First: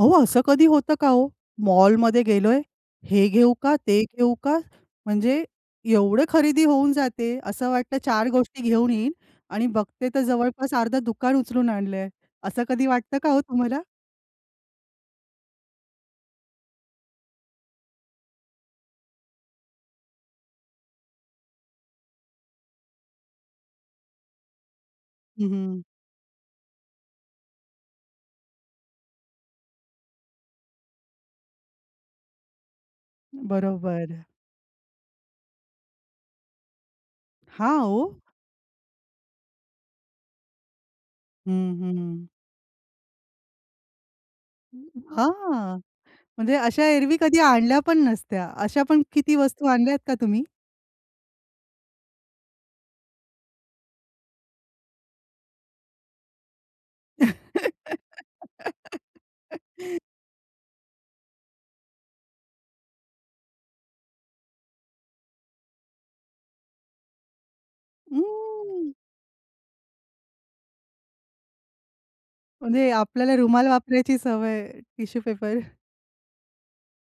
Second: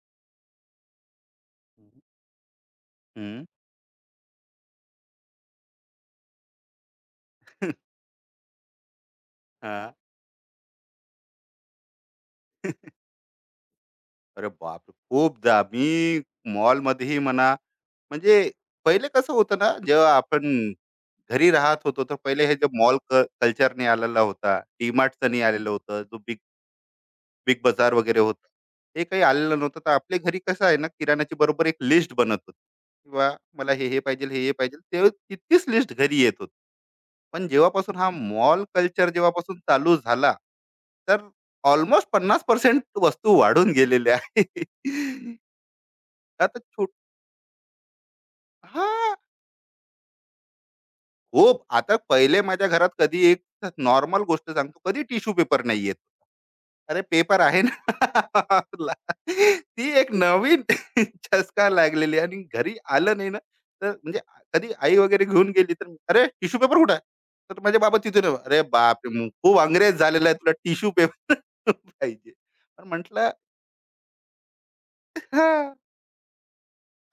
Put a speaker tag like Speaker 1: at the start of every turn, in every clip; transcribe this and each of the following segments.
Speaker 1: अहो, असं कधी होतं का हो? मॉलमध्ये गेलोय, हे
Speaker 2: हं.
Speaker 1: घेऊ का? ते घेऊ का? म्हणजे एवढं खरेदी होऊन जाते, असं वाटतं चार गोष्टी घेऊन येईन आणि
Speaker 2: हां.
Speaker 1: बघते तर जवळपास अर्धं दुकान उचलून आणलंय. असं कधी वाटतं का हो तुम्हाला?
Speaker 2: अरे बापरे! खूपदा मी मॉलमध्येही म्हणा, म्हणजे पहिले कसं होतं ना, जेव्हा आपण घरी राहत होतो, तर पहिले हे जे मॉल कल्चर नाही आलेला होता. डीमार्टचं नाही आलेलं
Speaker 1: हं,
Speaker 2: होतं. जो बिग बिग बाजार वगैरे होता, हे काही आलेलं नव्हतं. तर आपल्या घरी कसं आहे ना, किराणाची बरोबर एक लिस्ट बनत होती. किंवा मला हे हे
Speaker 1: बरोबर.
Speaker 2: पाहिजे हे हे पाहिजे ते तितकीच लिस्ट घरी येत होती. पण
Speaker 1: हां,
Speaker 2: जेव्हापासून हा
Speaker 1: हो.
Speaker 2: मॉल कल्चर जेव्हापासून चालू झाला, तर
Speaker 1: हं,
Speaker 2: ऑलमोस्ट
Speaker 1: हं.
Speaker 2: 50% वस्तू वाढून गेलेल्या आहे.
Speaker 1: हां, म्हणजे
Speaker 2: आता
Speaker 1: अशा
Speaker 2: छोट
Speaker 1: एरवी कधी आणल्या पण नसत्या. अशा
Speaker 2: हा
Speaker 1: पण किती वस्तू आणल्यात का तुम्ही?
Speaker 2: खूप. आता पहिले माझ्या घरात कधी एक नॉर्मल गोष्ट सांगतो, कधी टिश्यू पेपर नाही येत. अरे पेपर आहे ना. ती एक नवीन चसका लागलेली आहे आणि घरी आलं नाही ना, तर म्हणजे कधी आई वगैरे घेऊन गेली तर, "अरे टिश्यू पेपर कुठे आहे?" तर माझे बाबा तिथे नाही. "अरे
Speaker 1: हं.
Speaker 2: बापरे! खूप अंग्रेज झालेला आहे तुला टिश्यू पेपर पाहिजे." पण
Speaker 1: म्हणजे
Speaker 2: म्हटलं,
Speaker 1: आपल्याला रुमाल वापरायची सवय, टिश्यू पेपर.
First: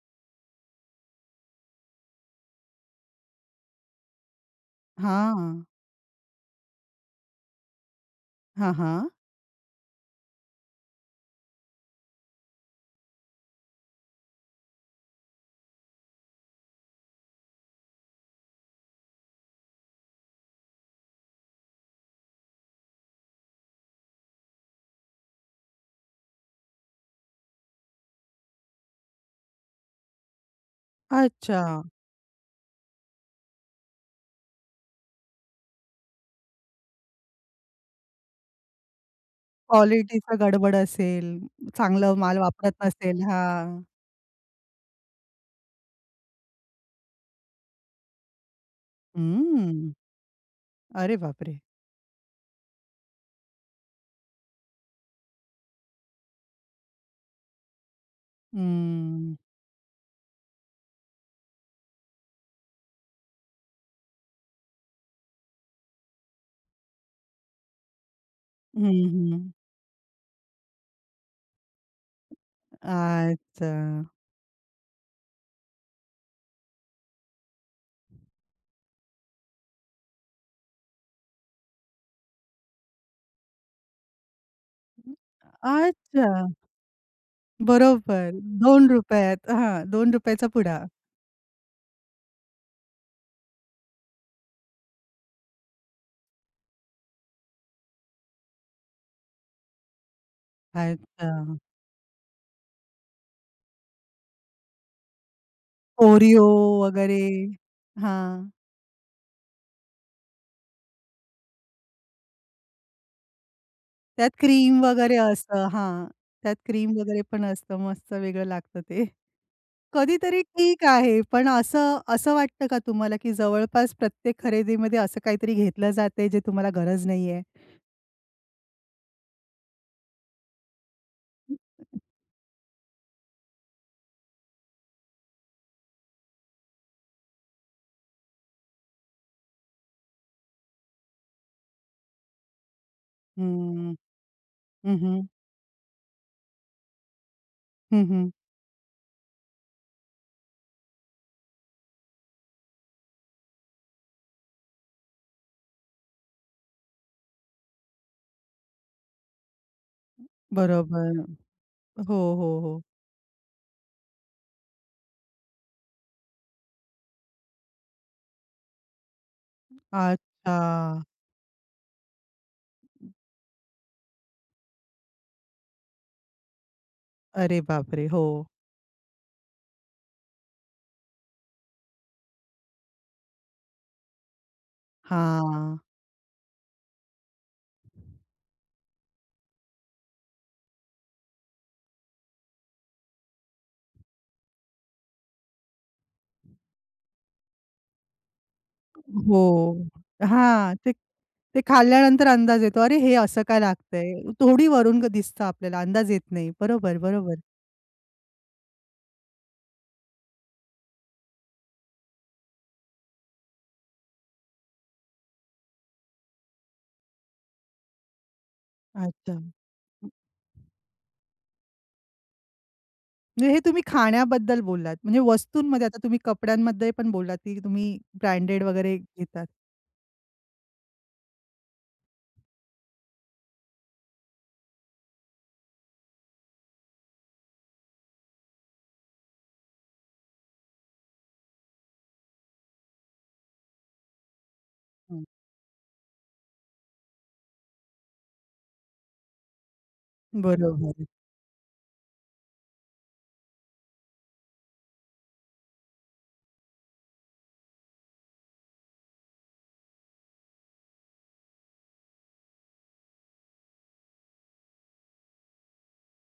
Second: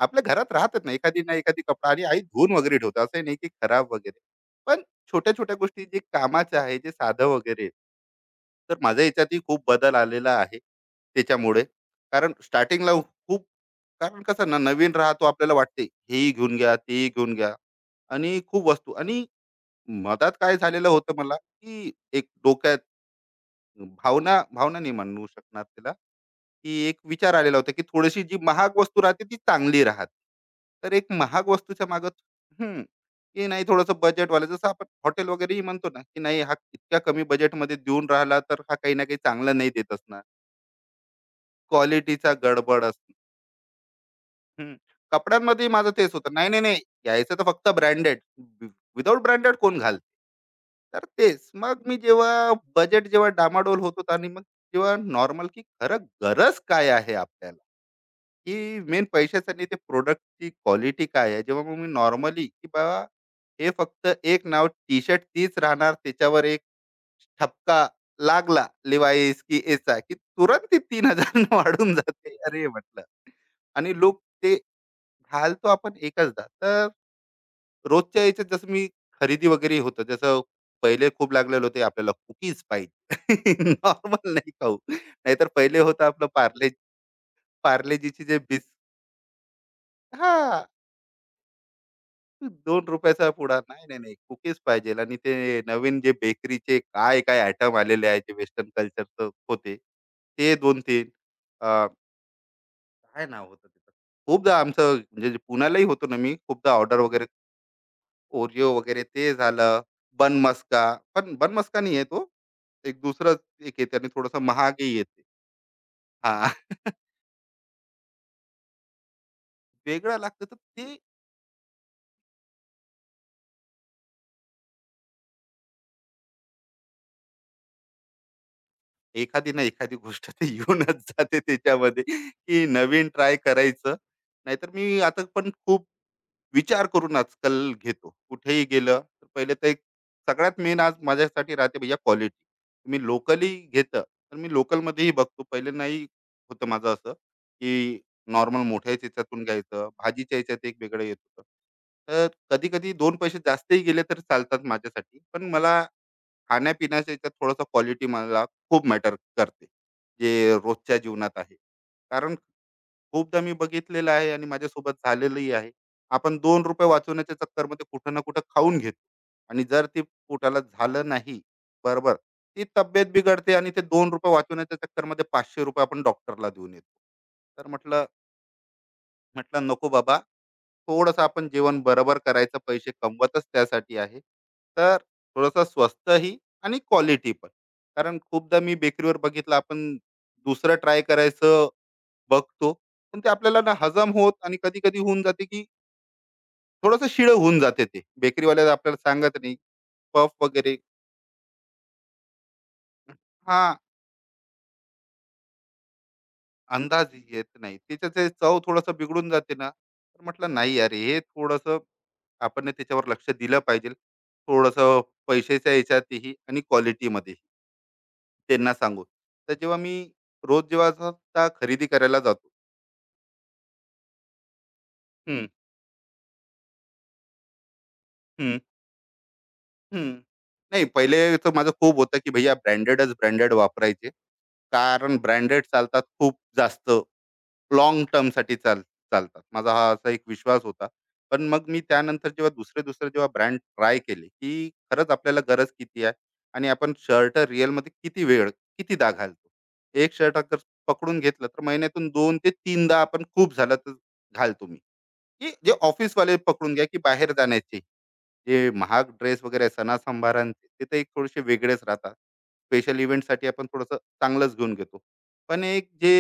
Speaker 2: आपल्या घरात राहतात ना एखादी ना एखादी कपडा आणि आई धुवून वगैरे ठेवते, असं नाही की खराब वगैरे. पण छोट्या छोट्या
Speaker 1: हां.
Speaker 2: गोष्टी जे कामाचं आहे जे साधं वगैरे आहे,
Speaker 1: हां,
Speaker 2: तर माझ्या
Speaker 1: हां.
Speaker 2: याच्यातही खूप बदल आलेला आहे त्याच्यामुळे. कारण स्टार्टिंगला खूप, कारण कसं ना नवीन राहतो आपल्याला वाटते हेही घेऊन घ्या तेही घेऊन घ्या आणि खूप वस्तू. आणि मधात काय झालेलं होतं मला, की एक डोक्यात भावना, भावना नाही म्हणू शकणार त्याला, की एक विचार आलेला होता, की थोडीशी जी महाग वस्तू राहते ती चांगली राहते. तर एक महाग
Speaker 1: अच्छा.
Speaker 2: वस्तूच्या मागे, हं, की नाही थोडंसं बजेटवालं, जसं आपण हॉटेल वगैरेही म्हणतो ना, की नाही हा इतक्या कमी बजेटमध्ये देऊन राहिला तर हा काही ना काही चांगला नाही देत असणार.
Speaker 1: क्वालिटीचा गडबड असेल, चांगलं
Speaker 2: क्वालिटीचा
Speaker 1: माल वापरत
Speaker 2: गडबड असणार.
Speaker 1: नसेल. हां.
Speaker 2: हं. कपड्यांमध्ये माझं तेच होतं. नाही, नाही, नाही. घ्यायचं तर फक्त ब्रँडेड. विदाऊट ब्रँडेड कोण
Speaker 1: हम्म.
Speaker 2: घालते? तर
Speaker 1: अरे
Speaker 2: तेच.
Speaker 1: बापरे!
Speaker 2: मग मी जेव्हा बजेट जेव्हा डामाडोल होत होतं आणि मग जेव्हा नॉर्मल, की खरं गरज काय आहे आपल्याला? की मेन
Speaker 1: हम्म.
Speaker 2: पैशाचं आणि ते प्रॉडक्टची क्वालिटी काय आहे? जेव्हा मग मी नॉर्मली, की बाबा हे फक्त एक नाव, टी-शर्ट तीच राहणार. त्याच्यावर एक ठपका लागला
Speaker 1: हं,
Speaker 2: Levi's
Speaker 1: हं.
Speaker 2: की याचा, की तुरंत ती 3,000 वाढून जाते. अरे म्हटलं.
Speaker 1: अच्छा.
Speaker 2: आणि लोक ते घालतो आपण एकचदा. तर रोजच्या याच्यात जसं मी खरेदी वगैरे होतं, जसं पहिले खूप लागलेले होते आपल्याला कुकीज पाहिजे. नॉर्मल नाही खाऊ. नाहीतर पहिले होतं आपलं
Speaker 1: अच्छा.
Speaker 2: पार्ले, पार्लेजीची
Speaker 1: बरोबर.
Speaker 2: जे बिस,
Speaker 1: ₹2 हां, ₹2 चा
Speaker 2: हां,
Speaker 1: पुडा.
Speaker 2: ₹2 चा पुडा. नाही, नाही, नाही. कुकीज पाहिजे आणि ते नवीन जे बेकरीचे काय-काय आयटम आलेले आहेत, जे वेस्टर्न कल्चरचं होते. ते 2-3,
Speaker 1: अच्छा.
Speaker 2: अ, काय नाव होतं त्याचं? खूपदा आमचं म्हणजे जे पुण्यालाही होतो ना मी,
Speaker 1: Oreo
Speaker 2: खूपदा ऑर्डर
Speaker 1: वगैरे.
Speaker 2: वगैरे
Speaker 1: हां.
Speaker 2: Oreo वगैरे ते झालं. बन मस्का, पण बन मस्का नाहीये तो. एक दुसरंच एक येते आणि
Speaker 1: त्यात
Speaker 2: थोडंसं
Speaker 1: क्रीम
Speaker 2: महागही
Speaker 1: वगैरे
Speaker 2: येते.
Speaker 1: असतं हां.
Speaker 2: हां.
Speaker 1: त्यात क्रीम वगैरे पण असतं. मस्त वेगळं लागतं ते.
Speaker 2: वेगळं
Speaker 1: कधीतरी
Speaker 2: लागतं तर
Speaker 1: ठीक
Speaker 2: ते.
Speaker 1: आहे. पण असं असं वाटतं का तुम्हाला, की जवळपास प्रत्येक खरेदीमध्ये असं काहीतरी घेतलं जातंय जे तुम्हाला गरज नाहीये?
Speaker 2: एखादी ना एखादी गोष्ट ते येऊनच जाते त्याच्यामध्ये, की नवीन ट्राय करायचं. नाहीतर मी आता पण खूप विचार करून आजकाल घेतो. कुठेही गेलं तर पहिले तर एक, सगळ्यात मेन आज माझ्यासाठी राहते भैय्या क्वालिटी. मी लोकली
Speaker 1: हं.
Speaker 2: घेतं, तर मी
Speaker 1: हं,
Speaker 2: लोकलमध्येही
Speaker 1: हं.
Speaker 2: बघतो. पहिले नाही होतं माझं असं, की
Speaker 1: हं, हं.
Speaker 2: नॉर्मल मोठ्या याच्यातून घ्यायचं. भाजीच्या ह्याच्यात एक वेगळं येत होतं. तर कधी-कधी 2 पैसे जास्तही गेले तर चालतात माझ्यासाठी. पण मला खाण्या-पिण्याच्या याच्यात थोडासा क्वालिटी मला खूप मॅटर करते. जे रोजच्या
Speaker 1: बरोबर.
Speaker 2: जीवनात आहे.
Speaker 1: हो,
Speaker 2: कारण
Speaker 1: हो, हो.
Speaker 2: खूपदा मी बघितलेलं आहे आणि माझ्यासोबत झालेलंही आहे. आपण ₹2 वाचवण्याच्या चक्करमध्ये कुठं ना कुठं खाऊन घेतो आणि जर ते पोटाला
Speaker 1: अच्छा.
Speaker 2: झालं नाही, बरोबर, ती तब्येत बिघडते आणि ते ₹2 वाचवण्याच्या चक्करमध्ये ₹500 आपण डॉक्टरला देऊन येतो.
Speaker 1: अरे
Speaker 2: तर म्हटलं,
Speaker 1: बापरे! हो.
Speaker 2: "नको बाबा, थोडंसं आपण जेवण बरोबर करायचं, पैसे कमवतच त्यासाठी आहे. तर थोडंसं
Speaker 1: हां.
Speaker 2: स्वस्तही आणि क्वालिटी पण. कारण खूपदा मी बेकरीवर बघितलं, आपण दुसरं ट्राय करायचं बघतो. पण ते आपल्याला ना हजम होत आणि कधी-कधी होऊन जाते, की थोडंसं शिळं होऊन जाते ते. बेकरीवाल्याला आपल्याला सांगत नाही.
Speaker 1: हो.
Speaker 2: पफ वगैरे,
Speaker 1: हां, ते ते खाल्ल्यानंतर अंदाज येतो. अरे, हे असं काय
Speaker 2: हां,
Speaker 1: लागतंय? थोडी वरून दिसतं आपल्याला, अंदाज येत नाही. बरोबर,
Speaker 2: अंदाज
Speaker 1: बरोबर.
Speaker 2: येत नाही. त्याचं ते चव थोडंसं बिघडून जाते ना, तर म्हटलं नाही यार हे थोडंसं आपण त्याच्यावर लक्ष दिलं पाहिजे. थोडंसं पैशाच्या ह्याच्यातही आणि क्वालिटीमध्येही त्यांना सांगून.
Speaker 1: अच्छा.
Speaker 2: तर जेव्हा मी रोज जेव्हा असं आता खरेदी करायला जातो.
Speaker 1: म्हणजे हे तुम्ही खाण्याबद्दल बोललात. म्हणजे
Speaker 2: हं,
Speaker 1: वस्तूंमध्ये आता तुम्ही कपड्यांमध्ये पण बोललात, की तुम्ही
Speaker 2: हं,
Speaker 1: ब्रँडेड वगैरे घेतात.
Speaker 2: हं. नाही, पहिले तर माझं खूप होतं की भैया ब्रँडेडच ब्रँडेड वापरायचे. कारण ब्रँडेड चालतात खूप जास्त. लाँग टर्मसाठी चालतात. माझा हा असा एक विश्वास होता. पण मग मी त्यानंतर जेव्हा दुसरे-दुसरे जेव्हा ब्रँड ट्राय केले, की खरंच
Speaker 1: हं.
Speaker 2: आपल्याला गरज किती आहे आणि आपण शर्ट रिअलमध्ये किती वेळ, कितीदा घालतो. एक शर्ट अगर
Speaker 1: बरोबर.
Speaker 2: पकडून घेतलं, तर महिन्यातून 2 ते 3दा आपण, खूप झालं तर, घालतो मी. की जे ऑफिसवाले पकडून घ्या, की बाहेर जाण्याचे. जे महाग ड्रेस वगैरे आहे सणासंभारांचे ते तर एक थोडेसे वेगळेच राहतात, स्पेशल इव्हेंटसाठी आपण थोडंसं चांगलंच घेऊन घेतो. पण एक जे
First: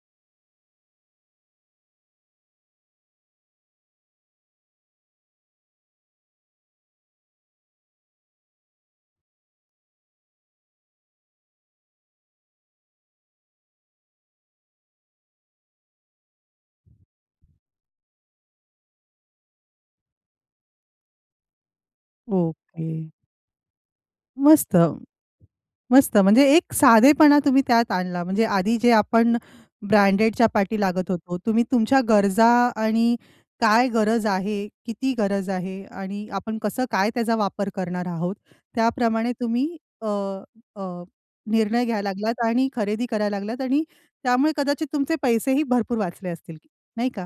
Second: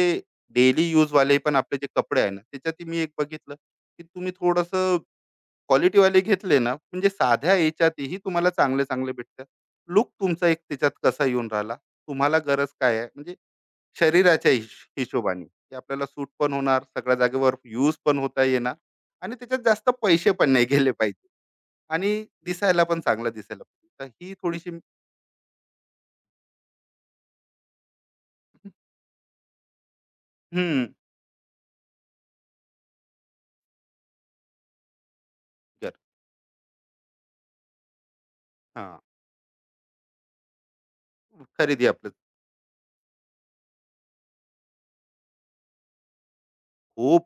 Speaker 2: डेली यूजवाले पण आपले जे कपडे आहे ना त्याच्यातही मी एक बघितलं, की तुम्ही थोडंसं क्वालिटीवाले घेतले ना, म्हणजे साध्या याच्यातही तुम्हाला चांगले चांगले भेटतात. लुक तुमचा एक त्याच्यात कसा येऊन राहिला, तुम्हाला गरज काय आहे, म्हणजे शरीराच्या हिशोबाने, की आपल्याला सूट पण होणार, सगळ्या जागेवर यूज पण होता येणार आणि त्याच्यात जास्त पैसे पण नाही गेले आणि दिसायला
Speaker 1: ओके.
Speaker 2: पण चांगलं दिसायला पाहिजे. तर ही थोडीशी,
Speaker 1: मस्त. मस्त. म्हणजे एक साधेपणा तुम्ही त्यात आणला. म्हणजे आधी जे आपण ब्रँडेडच्या पाठी
Speaker 2: हं,
Speaker 1: लागत होतो, तुम्ही तुमच्या गरजा आणि काय गरज आहे, किती गरज आहे
Speaker 2: जर,
Speaker 1: आणि आपण कसं काय त्याचा वापर करणार आहोत,
Speaker 2: हां,
Speaker 1: त्याप्रमाणे तुम्ही अ, अ,
Speaker 2: खरेदी
Speaker 1: निर्णय घ्यायला
Speaker 2: आपलं,
Speaker 1: लागलात आणि खरेदी करायला लागलात आणि त्यामुळे कदाचित तुमचे पैसेही भरपूर वाचले असतील, नाही
Speaker 2: खूप,
Speaker 1: का?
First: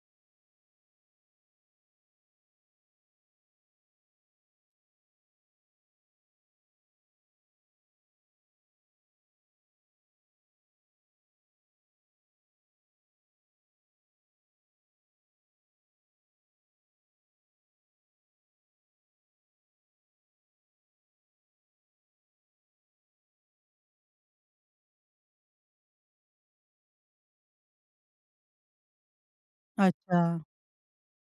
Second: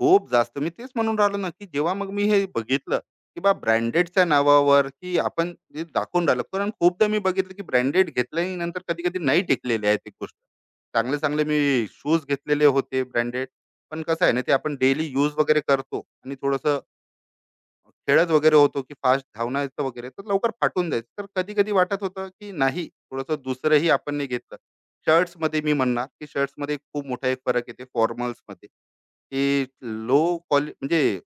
Speaker 2: खूप जास्त मी तेच म्हणून राहिलो ना, की जेव्हा मग मी हे बघितलं, की बा ब्रँडेडच्या नावावर, की आपण जे दाखवून राहिलो. कारण खूपदा मी बघितलं, की ब्रँडेड घेतल्यानंतर कधी-कधी नाही टिकलेली आहे ती गोष्ट. चांगले-चांगले मी शूज घेतलेले होते ब्रँडेड. पण कसं आहे ना, ते आपण डेली यूज वगैरे करतो आणि थोडंसं खेळत वगैरे होतो, की फास्ट धावण्याचं वगैरे, तर लवकर फाटून जायचं. तर कधी कधी वाटत होतं की नाही, थोडंसं दुसरंही आपण नाही घेतलं. शर्ट्स मध्ये मी म्हणणार की शर्ट्स मध्ये खूप मोठा एक फरक येते फॉर्मल्स मध्ये, की
Speaker 1: अच्छा.
Speaker 2: लो क्वालिटी म्हणजे,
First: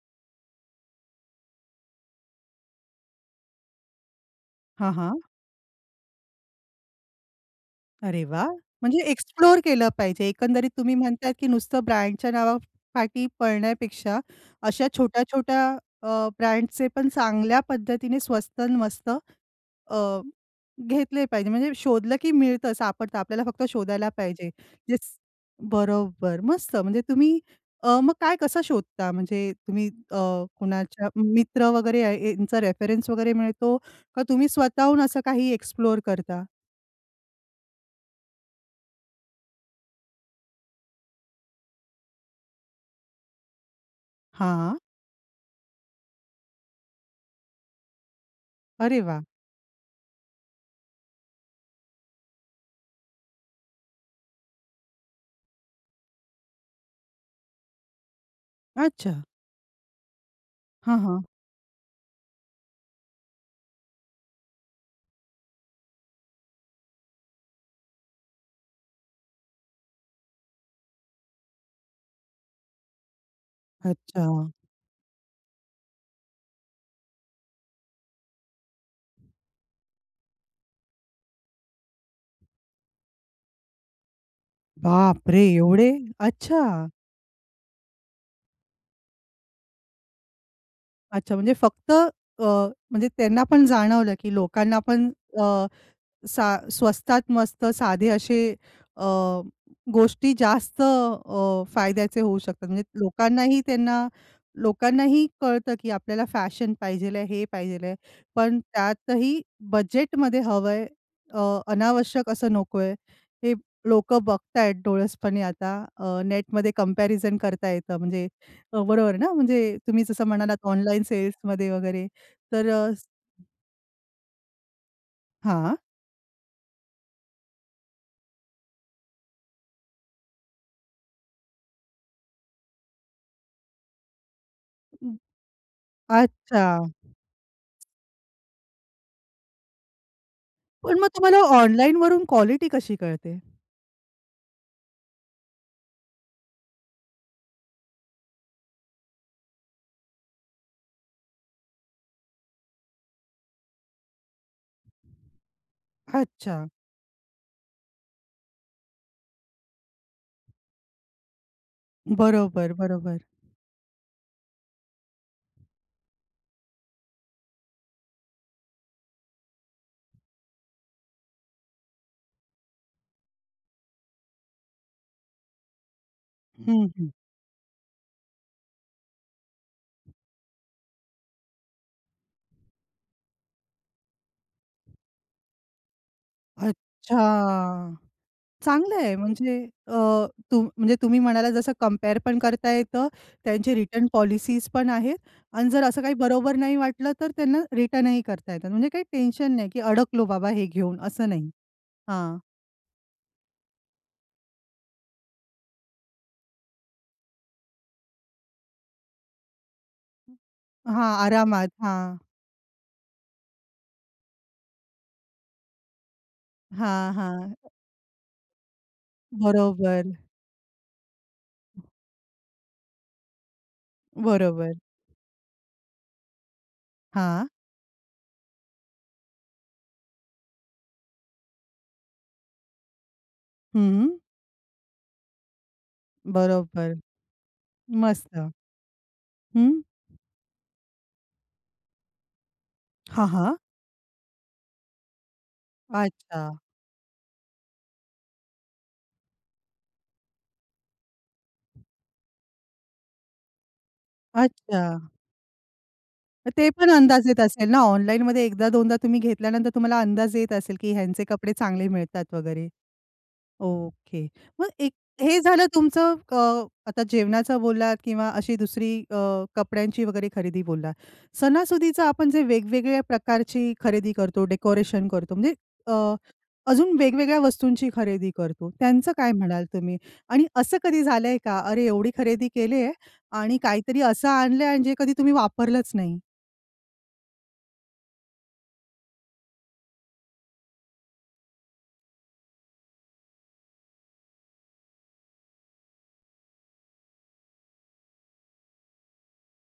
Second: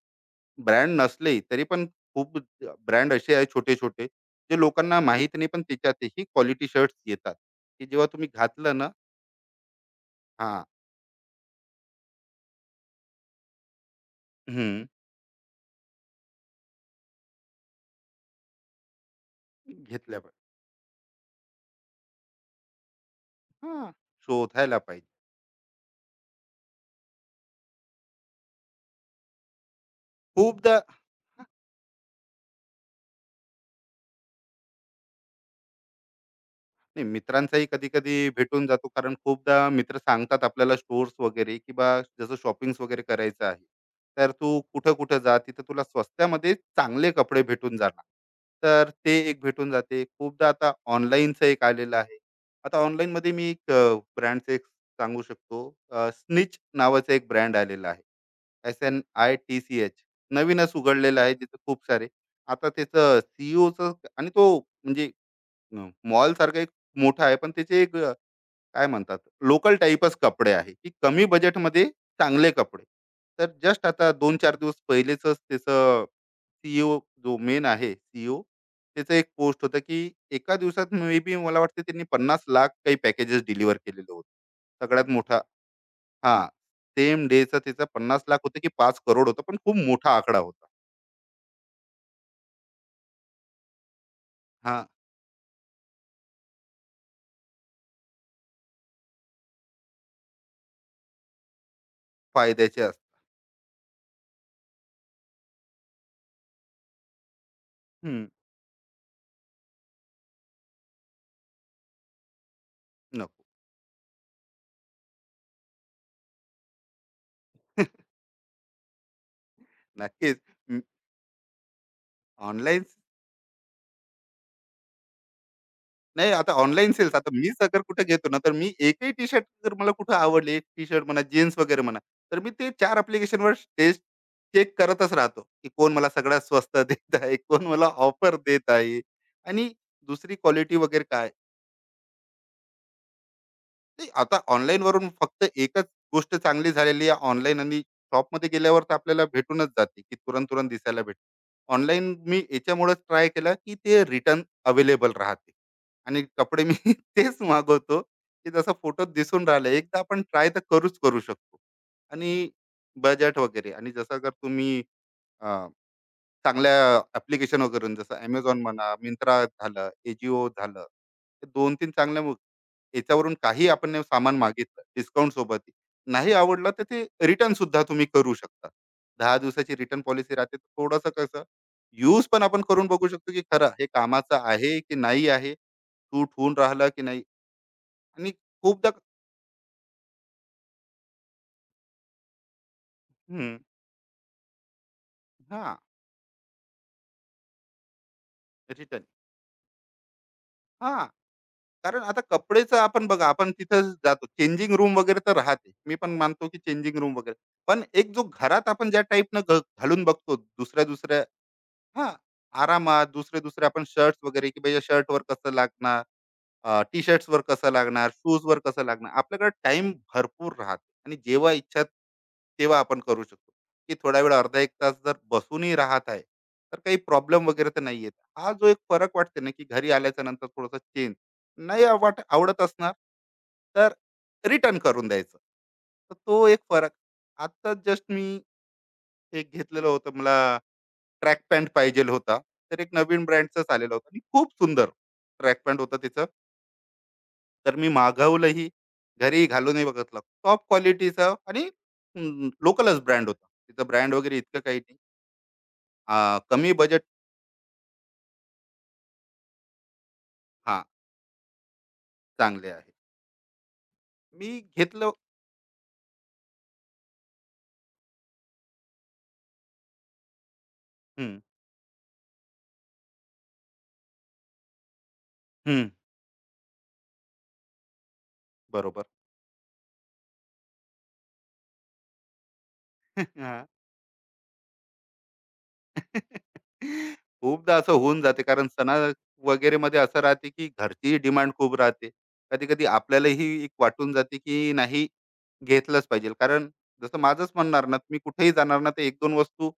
Speaker 2: ब्रँड नसले तरी पण, खूप ब्रँड असे आहे छोटे छोटे जे
Speaker 1: हां,
Speaker 2: लोकांना
Speaker 1: हां.
Speaker 2: माहीत नाही, पण त्याच्यातही क्वालिटी शर्ट्स येतात, की जेव्हा
Speaker 1: अरे
Speaker 2: तुम्ही
Speaker 1: वा,
Speaker 2: घातलं ना.
Speaker 1: म्हणजे एक्सप्लोर केलं पाहिजे.
Speaker 2: हा.
Speaker 1: एकंदरीत तुम्ही म्हणताय, की नुसतं ब्रँडच्या नावापाठी पळण्यापेक्षा
Speaker 2: हम्म,
Speaker 1: अशा छोट्या-छोट्या अ, ब्रँडचे पण चांगल्या पद्धतीने स्वस्त आणि मस्त अ,
Speaker 2: घेतल्या पाहिजे.
Speaker 1: घेतले पाहिजे. म्हणजे शोधलं की मिळतं, सापडतं. आपल्याला फक्त
Speaker 2: हा,
Speaker 1: शोधायला पाहिजे.
Speaker 2: शोधायला पाहिजे.
Speaker 1: येस बरोबर. मस्त. म्हणजे तुम्ही मग काय कसं शोधता? म्हणजे तुम्ही
Speaker 2: खूपदा,
Speaker 1: कोणाच्या मित्र वगैरे आहे यांचा रेफरन्स वगैरे मिळतो? का तुम्ही स्वतःहून असं काही एक्सप्लोर करता?
Speaker 2: नाही, मित्रांचाही कधी कधी भेटून जातो, कारण खूपदा मित्र सांगतात आपल्याला स्टोर्स वगैरे, की बा जसं शॉपिंग वगैरे करायचं आहे, तर तू
Speaker 1: हां.
Speaker 2: कुठं कुठं जा, तिथं तुला स्वस्त्यामध्ये चांगले कपडे भेटून जाणार. तर
Speaker 1: अरे
Speaker 2: ते
Speaker 1: वाह!
Speaker 2: एक भेटून जाते. खूपदा आता ऑनलाईनचं एक आलेलं आहे. आता ऑनलाईनमध्ये मी एक ब्रँडचं एक सांगू शकतो, स्निच नावाचं एक ब्रँड आलेलं आहे, एस एन
Speaker 1: अच्छा.
Speaker 2: I T C H. नवीनच
Speaker 1: हां,
Speaker 2: उघडलेलं
Speaker 1: हां.
Speaker 2: आहे, तिथं खूप सारे. आता त्याचं सीईओचं, आणि तो म्हणजे मॉल सारखा एक मोठा आहे, पण त्याचे एक, काय म्हणतात, लोकल टाईपच कपडे आहे, की कमी बजेटमध्ये चांगले कपडे. तर जस्ट आता
Speaker 1: अच्छा.
Speaker 2: दोन चार दिवस पहिलेच त्याचं सीईओ, जो मेन आहे सीईओ, त्याचं एक पोस्ट होतं, की एका दिवसात मे बी मला वाटतं त्यांनी 50 लाख काही पॅकेजेस डिलिव्हर केलेले होते. सगळ्यात मोठा.
Speaker 1: बापरे! एवढे?
Speaker 2: हा.
Speaker 1: अच्छा.
Speaker 2: सेम डेचा त्याचा 50 लाख होतं की 5 करोड होतं, पण खूप मोठा आकडा होता.
Speaker 1: अच्छा म्हणजे फक्त अ, म्हणजे त्यांना पण जाणवलं, की
Speaker 2: हा,
Speaker 1: लोकांना पण अ सा स्वस्तात मस्त साधे असे अ, गोष्टी जास्त फायद्याचे होऊ शकतात.
Speaker 2: फायद्याचे
Speaker 1: म्हणजे
Speaker 2: असतात.
Speaker 1: लोकांनाही कळतं, की आपल्याला फॅशन पाहिजेल आहे, हे पाहिजेल आहे.
Speaker 2: हम्म,
Speaker 1: पण त्यातही बजेटमध्ये हवंय, अनावश्यक असं नकोय.
Speaker 2: नको.
Speaker 1: हे लोकं बघतायत डोळसपणे आता. नेटमध्ये कंपॅरिझन करता येतं म्हणजे बरोबर ना? म्हणजे तुम्ही जसं
Speaker 2: नक्कीच.
Speaker 1: म्हणालात ऑनलाईन सेल्समध्ये वगैरे तर
Speaker 2: ऑनलाईन.
Speaker 1: हां.
Speaker 2: नाही, आता ऑनलाईन सेल्स आता मीच अगर कुठे घेतो ना, तर मी एकही टी शर्ट जर मला कुठं आवडली, टी शर्ट म्हणा जीन्स वगैरे म्हणा, तर मी ते चार ऍप्लिकेशनवर टेस्ट, चेक करतच राहतो, की कोण मला सगळ्यात
Speaker 1: अच्छा.
Speaker 2: स्वस्त देत आहे, कोण मला ऑफर देत आहे. आणि दुसरी क्वालिटी
Speaker 1: पण
Speaker 2: वगैरे
Speaker 1: मग
Speaker 2: काय.
Speaker 1: तुम्हाला ऑनलाईनवरून क्वालिटी कशी कळते?
Speaker 2: नाही, आता ऑनलाईन वरून फक्त एकच गोष्ट चांगली झालेली आहे, ऑनलाईन आणि शॉपमध्ये गेल्यावर तर आपल्याला भेटूनच जाते, की तुरंत तुरंत दिसायला भेटते. ऑनलाईन मी याच्यामुळेच ट्राय केला, की ते रिटर्न अवेलेबल राहते आणि
Speaker 1: अच्छा.
Speaker 2: कपडे मी तेच मागवतो, की जसं फोटोत दिसून राहिलं, एकदा आपण ट्राय तर करूच करू शकतो. आणि
Speaker 1: बरोबर, बरोबर.
Speaker 2: बजेट वगैरे, आणि जसं जर तुम्ही चांगल्या ऍप्लिकेशन वगैरे जसं Amazon म्हणा, Myntra झालं, Ajio झालं. हे 2-3 चांगल्या, मग याच्यावरून काही आपण हे सामान मागितलं डिस्काउंट सोबत, नाही आवडलं तर
Speaker 1: हं,
Speaker 2: ते
Speaker 1: हं.
Speaker 2: रिटर्न सुद्धा तुम्ही करू शकता. 10 दिवसाची रिटर्न पॉलिसी राहते. तर थोडंसं कसं यूज पण आपण करून बघू शकतो, की खरं हे कामाचं आहे की नाही आहे? सूट होऊन राहिलं की नाही?
Speaker 1: अच्छा.
Speaker 2: आणि खूपदा.
Speaker 1: चांगलं आहे म्हणजे अ, तुम म्हणजे तुम्ही म्हणालात जसं कंपेअर पण करता येतं,
Speaker 2: हं.
Speaker 1: त्यांची रिटर्न पॉलिसीज पण आहेत आणि
Speaker 2: हां.
Speaker 1: जर असं काही बरोबर नाही वाटलं, तर त्यांना रिटर्नही करता येतात. म्हणजे काही
Speaker 2: रिटर्न.
Speaker 1: टेन्शन नाही, की अडकलो बाबा हे घेऊन
Speaker 2: हां.
Speaker 1: असं नाही.
Speaker 2: कारण आता
Speaker 1: हां.
Speaker 2: कपडेचं आपण बघा, आपण तिथं जातो. चेंजिंग रूम वगैरे तर राहते. मी पण मानतो, की चेंजिंग रूम वगैरे. पण एक जो घरात आपण ज्या टाईपनं घालून बघतो
Speaker 1: हां,
Speaker 2: दुसऱ्या-दुसऱ्या,
Speaker 1: आरामात.
Speaker 2: हां,
Speaker 1: हां.
Speaker 2: आरामात दुसरे-दुसरे आपण शर्ट्स वगैरे, की भई या शर्टवर कसं लागणार? टी
Speaker 1: हां,
Speaker 2: शर्ट्सवर
Speaker 1: हां.
Speaker 2: कसं लागणार, शूजवर कसं लागणार. आपल्याकडे टाइम
Speaker 1: बरोबर,
Speaker 2: भरपूर राहते आणि जेव्हा इच्छा तेव्हा आपण करू शकतो, की थोडा वेळ अर्धा 1
Speaker 1: बरोबर.
Speaker 2: तास जर बसूनही राहत आहे, तर काही
Speaker 1: हां.
Speaker 2: प्रॉब्लेम वगैरे तर नाही येत. हा जो एक फरक वाटते ना, की घरी आल्याच्या नंतर थोडासा चेंज नाही आवडत असणार, तर
Speaker 1: हं.
Speaker 2: रिटर्न करून द्यायचं. तर तो एक फरक.
Speaker 1: बरोबर.
Speaker 2: आत्ताच जस्ट
Speaker 1: मस्त.
Speaker 2: मी एक
Speaker 1: हं.
Speaker 2: घेतलेलं होतं, मला ट्रॅक पॅन्ट पाहिजेल होता. तर एक नवीन
Speaker 1: हां, हां.
Speaker 2: ब्रँडचाच आलेला होता आणि खूप सुंदर ट्रॅक पॅन्ट होतं तिचं.
Speaker 1: अच्छा,
Speaker 2: तर मी मागवलंही. घरी घालूनही बघितलं. टॉप क्वालिटीचं आणि लोकलच ब्रँड होता. तिथं ब्रँड वगैरे इतकं काही
Speaker 1: अच्छा.
Speaker 2: नाही.
Speaker 1: मग ते
Speaker 2: कमी
Speaker 1: पण
Speaker 2: बजेट.
Speaker 1: अंदाज येत असेल ना, ऑनलाईनमध्ये एकदा दोनदा तुम्ही घेतल्यानंतर तुम्हाला अंदाज येत असेल,
Speaker 2: हां,
Speaker 1: की ह्यांचे कपडे चांगले मिळतात वगैरे.
Speaker 2: चांगले आहे.
Speaker 1: ओके.
Speaker 2: मी
Speaker 1: मग एक
Speaker 2: घेतलं.
Speaker 1: हे झालं तुमचं आता जेवणाचं बोललात किंवा अशी दुसरी कपड्यांची वगैरे खरेदी बोललात.
Speaker 2: हं,
Speaker 1: सणासुदीचं आपण जे वेगवेगळ्या प्रकारची खरेदी करतो, डेकोरेशन करतो म्हणजे
Speaker 2: हं.
Speaker 1: अ, अजून वेगवेगळ्या वस्तूंची खरेदी करतो.
Speaker 2: बरोबर.
Speaker 1: त्यांचं काय म्हणाल तुम्ही? आणि असं कधी झालंय का? अरे, एवढी खरेदी केली आहे आणि
Speaker 2: हां.
Speaker 1: काहीतरी असं आणलंय आणि जे कधी तुम्ही वापरलंच नाही?
Speaker 2: खूपदा असं होऊन जाते, कारण सणा वगैरेमध्ये असं राहते, की घरचीही डिमांड खूप राहते. कधी-कधी आपल्यालाही एक वाटून जाते, की नाही घेतलंच पाहिजे. कारण जसं माझंच म्हणणार ना, मी कुठेही जाणार ना, तर 1-2 वस्तू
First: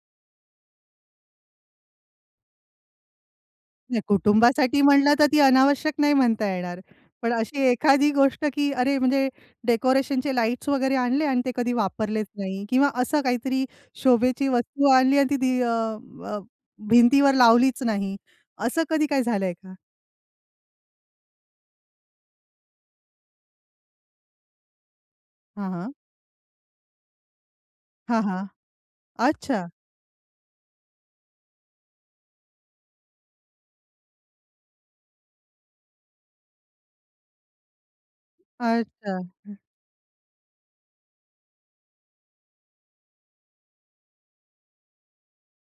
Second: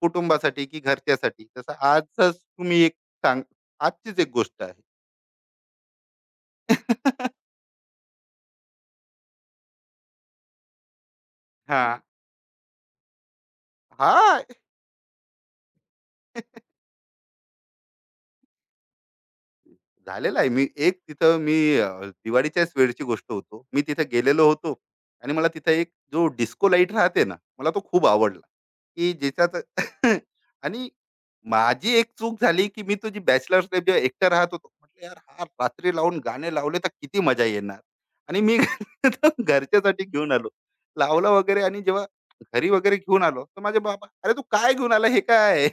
Speaker 2: कुटुंबासाठी की घरच्यासाठी. तसं आजच तुम्ही एक, सांग
Speaker 1: नाही,
Speaker 2: आजचीच एक गोष्ट आहे.
Speaker 1: कुटुंबासाठी म्हणलं तर ती अनावश्यक नाही म्हणता येणार. पण अशी एखादी गोष्ट, की अरे म्हणजे डेकोरेशनचे लाईट्स वगैरे आणले आणि ते कधी
Speaker 2: हां.
Speaker 1: वापरलेच नाही किंवा असं काहीतरी
Speaker 2: हां.
Speaker 1: शोभेची वस्तू आणली आणि ती अ, भिंतीवर लावलीच नाही. असं कधी काय झालंय का?
Speaker 2: झालेलं आहे. मी एक तिथं मी अ, दिवाळीच्याच वेळची गोष्ट होतो. मी तिथे गेलेलो होतो आणि मला तिथं
Speaker 1: हां,
Speaker 2: एक
Speaker 1: हां.
Speaker 2: जो डिस्को लाईट राहते ना, मला तो खूप
Speaker 1: हां,
Speaker 2: आवडला,
Speaker 1: हां.
Speaker 2: की ज्याच्यात
Speaker 1: अच्छा,
Speaker 2: आणि माझी एक चूक झाली, की मी तो, जी बॅचलर्स लाईफ जेव्हा एकटा राहत होतो. म्हटलं यार हा रात्री लावून गाणे लावले तर किती मजा येणार, आणि मी
Speaker 1: अच्छा.
Speaker 2: तो घरच्यासाठी घेऊन आलो. लावला वगैरे आणि जेव्हा घरी वगैरे घेऊन आलो, तर माझे बाबा, "अरे तू काय घेऊन आला? हे काय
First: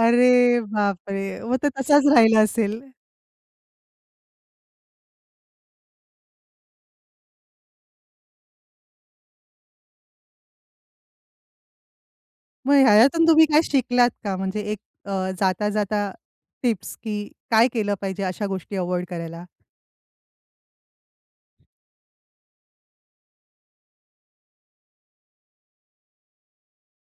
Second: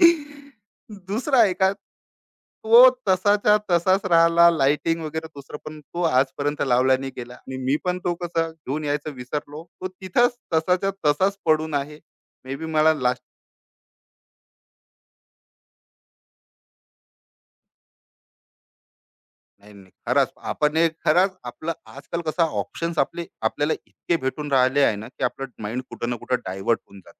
Speaker 1: अरे बापरे!
Speaker 2: दुसरा आहे
Speaker 1: मग ते
Speaker 2: का,
Speaker 1: तसाच राहिला असेल.
Speaker 2: तो तसाच्या तसाच राहिला. लाइटिंग वगैरे दुसरं पण तो आजपर्यंत लावला नाही गेला आणि मी पण तो कसा घेऊन यायचं विसरलो. तो तिथंच तसाच्या तसाच पडून आहे. मे बी
Speaker 1: मग
Speaker 2: मला.
Speaker 1: ह्याच्यातून तुम्ही काय शिकलात का? म्हणजे एक अ, जाता-जाता टिप्स, की काय केलं पाहिजे अशा गोष्टी अव्हॉइड करायला?
Speaker 2: नाही, नाही. खरंच. आपण एक खरंच आपलं आजकाल कसं ऑप्शन्स आपले आपल्याला इतके भेटून राहिले आहे ना, की आपलं माइंड कुठं ना कुठं डायव्हर्ट होऊन जाते,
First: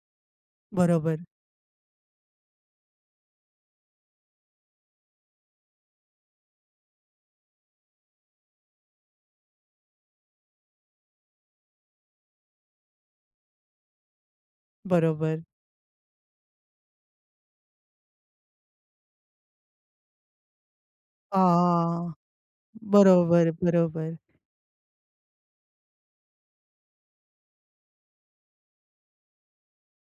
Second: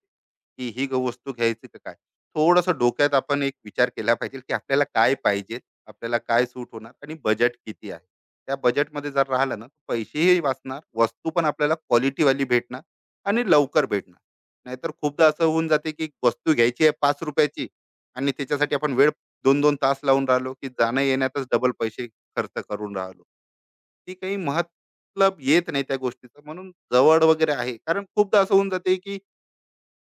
Speaker 2: की ही ग
Speaker 1: बरोबर,
Speaker 2: वस्तू घ्यायची का काय? थोडंसं डोक्यात आपण एक विचार केला पाहिजे, की आपल्याला काय पाहिजे? आपल्याला काय सूट होणार? आणि बजेट किती आहे? त्या बजेटमध्ये जर राहिलं ना, पैसेही वाचणार, वस्तू पण आपल्याला क्वालिटीवाली भेटणार आणि लवकर भेटणार. नाहीतर खूपदा
Speaker 1: बरोबर.
Speaker 2: असं होऊन जाते, की वस्तू घ्यायची आहे ₹5 ची आणि त्याच्यासाठी आपण वेळ 2-2 तास लावून राहिलो, की जाण्या-येण्यातच डबल
Speaker 1: आ,
Speaker 2: पैसे खर्च करून राहिलो.
Speaker 1: बरोबर, बरोबर.
Speaker 2: ती काही मतलब येत नाही त्या गोष्टीचा, म्हणून जवळ वगैरे आहे, कारण खूपदा असं होऊन जाते की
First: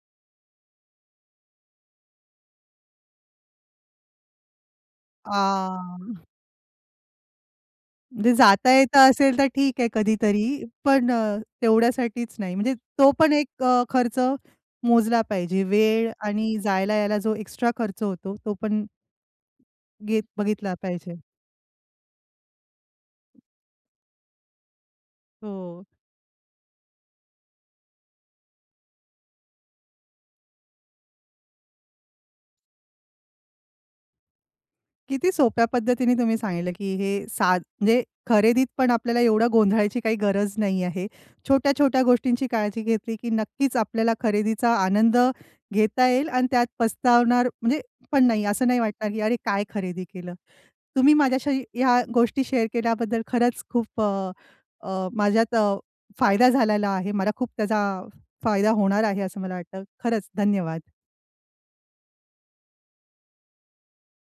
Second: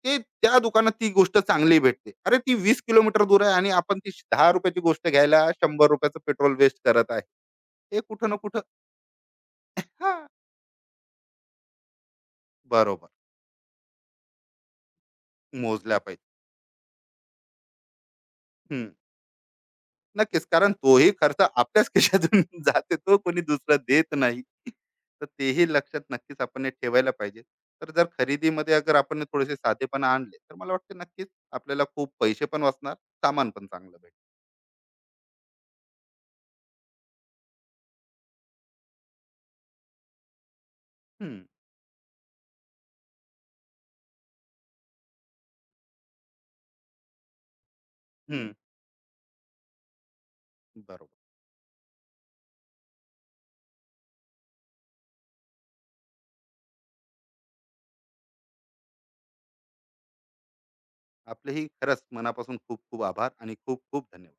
Speaker 2: ते त्या दुकानात ती गोष्ट चांगली भेटते, अरे ती 20 किलोमीटर दूर आहे आणि आपण ती 10 रुपयाची गोष्ट घ्यायला
Speaker 1: आ,
Speaker 2: 100 रुपयाचं पेट्रोल वेस्ट करत आहे. हे कुठं
Speaker 1: म्हणजे
Speaker 2: ना कुठं.
Speaker 1: जाता येत असेल तर ठीक आहे
Speaker 2: हा,
Speaker 1: कधीतरी, पण तेवढ्यासाठीच नाही. म्हणजे
Speaker 2: बरोबर,
Speaker 1: तो पण एक खर्च मोजला पाहिजे.
Speaker 2: मोजल्या
Speaker 1: वेळ
Speaker 2: पाहिजे.
Speaker 1: आणि जायला यायला जो एक्स्ट्रा खर्च होतो, तो पण
Speaker 2: हम्म.
Speaker 1: घेत
Speaker 2: नक्कीच. कारण
Speaker 1: बघितला
Speaker 2: तोही
Speaker 1: पाहिजे.
Speaker 2: खर्च आपल्याच खिशातून जाते. तो कोणी दुसरा देत नाही. तर तेही
Speaker 1: हो.
Speaker 2: लक्षात नक्कीच आपण हे ठेवायला पाहिजे. तर जर खरेदीमध्ये अगर आपण हे थोडेसे साधेपणा आणले, तर मला वाटतं नक्कीच आपल्याला खूप पैसे पण वाचणार, सामान पण चांगलं भेटणार.
Speaker 1: किती सोप्या पद्धतीने तुम्ही सांगितलं, की हे सा म्हणजे खरेदीत पण आपल्याला एवढं गोंधळायची काही गरज नाही आहे.
Speaker 2: हं,
Speaker 1: छोट्या-छोट्या गोष्टींची काळजी घेतली, की नक्कीच आपल्याला खरेदीचा आनंद घेता येईल आणि त्यात पस्तावणार म्हणजे पण नाही,
Speaker 2: हं,
Speaker 1: असं नाही वाटणार, की "अरे, काय खरेदी केलं?"
Speaker 2: बरोबर.
Speaker 1: तुम्ही माझ्याशी ह्या गोष्टी शेअर केल्याबद्दल खरंच खूप अ, अ, माझ्यात अ, फायदा झालेला आहे. मला खूप त्याचा फायदा होणार आहे, असं मला वाटतं. खरंच धन्यवाद.
Speaker 2: आपलेही खरंच मनापासून खूप खूप आभार आणि खूप खूप धन्यवाद.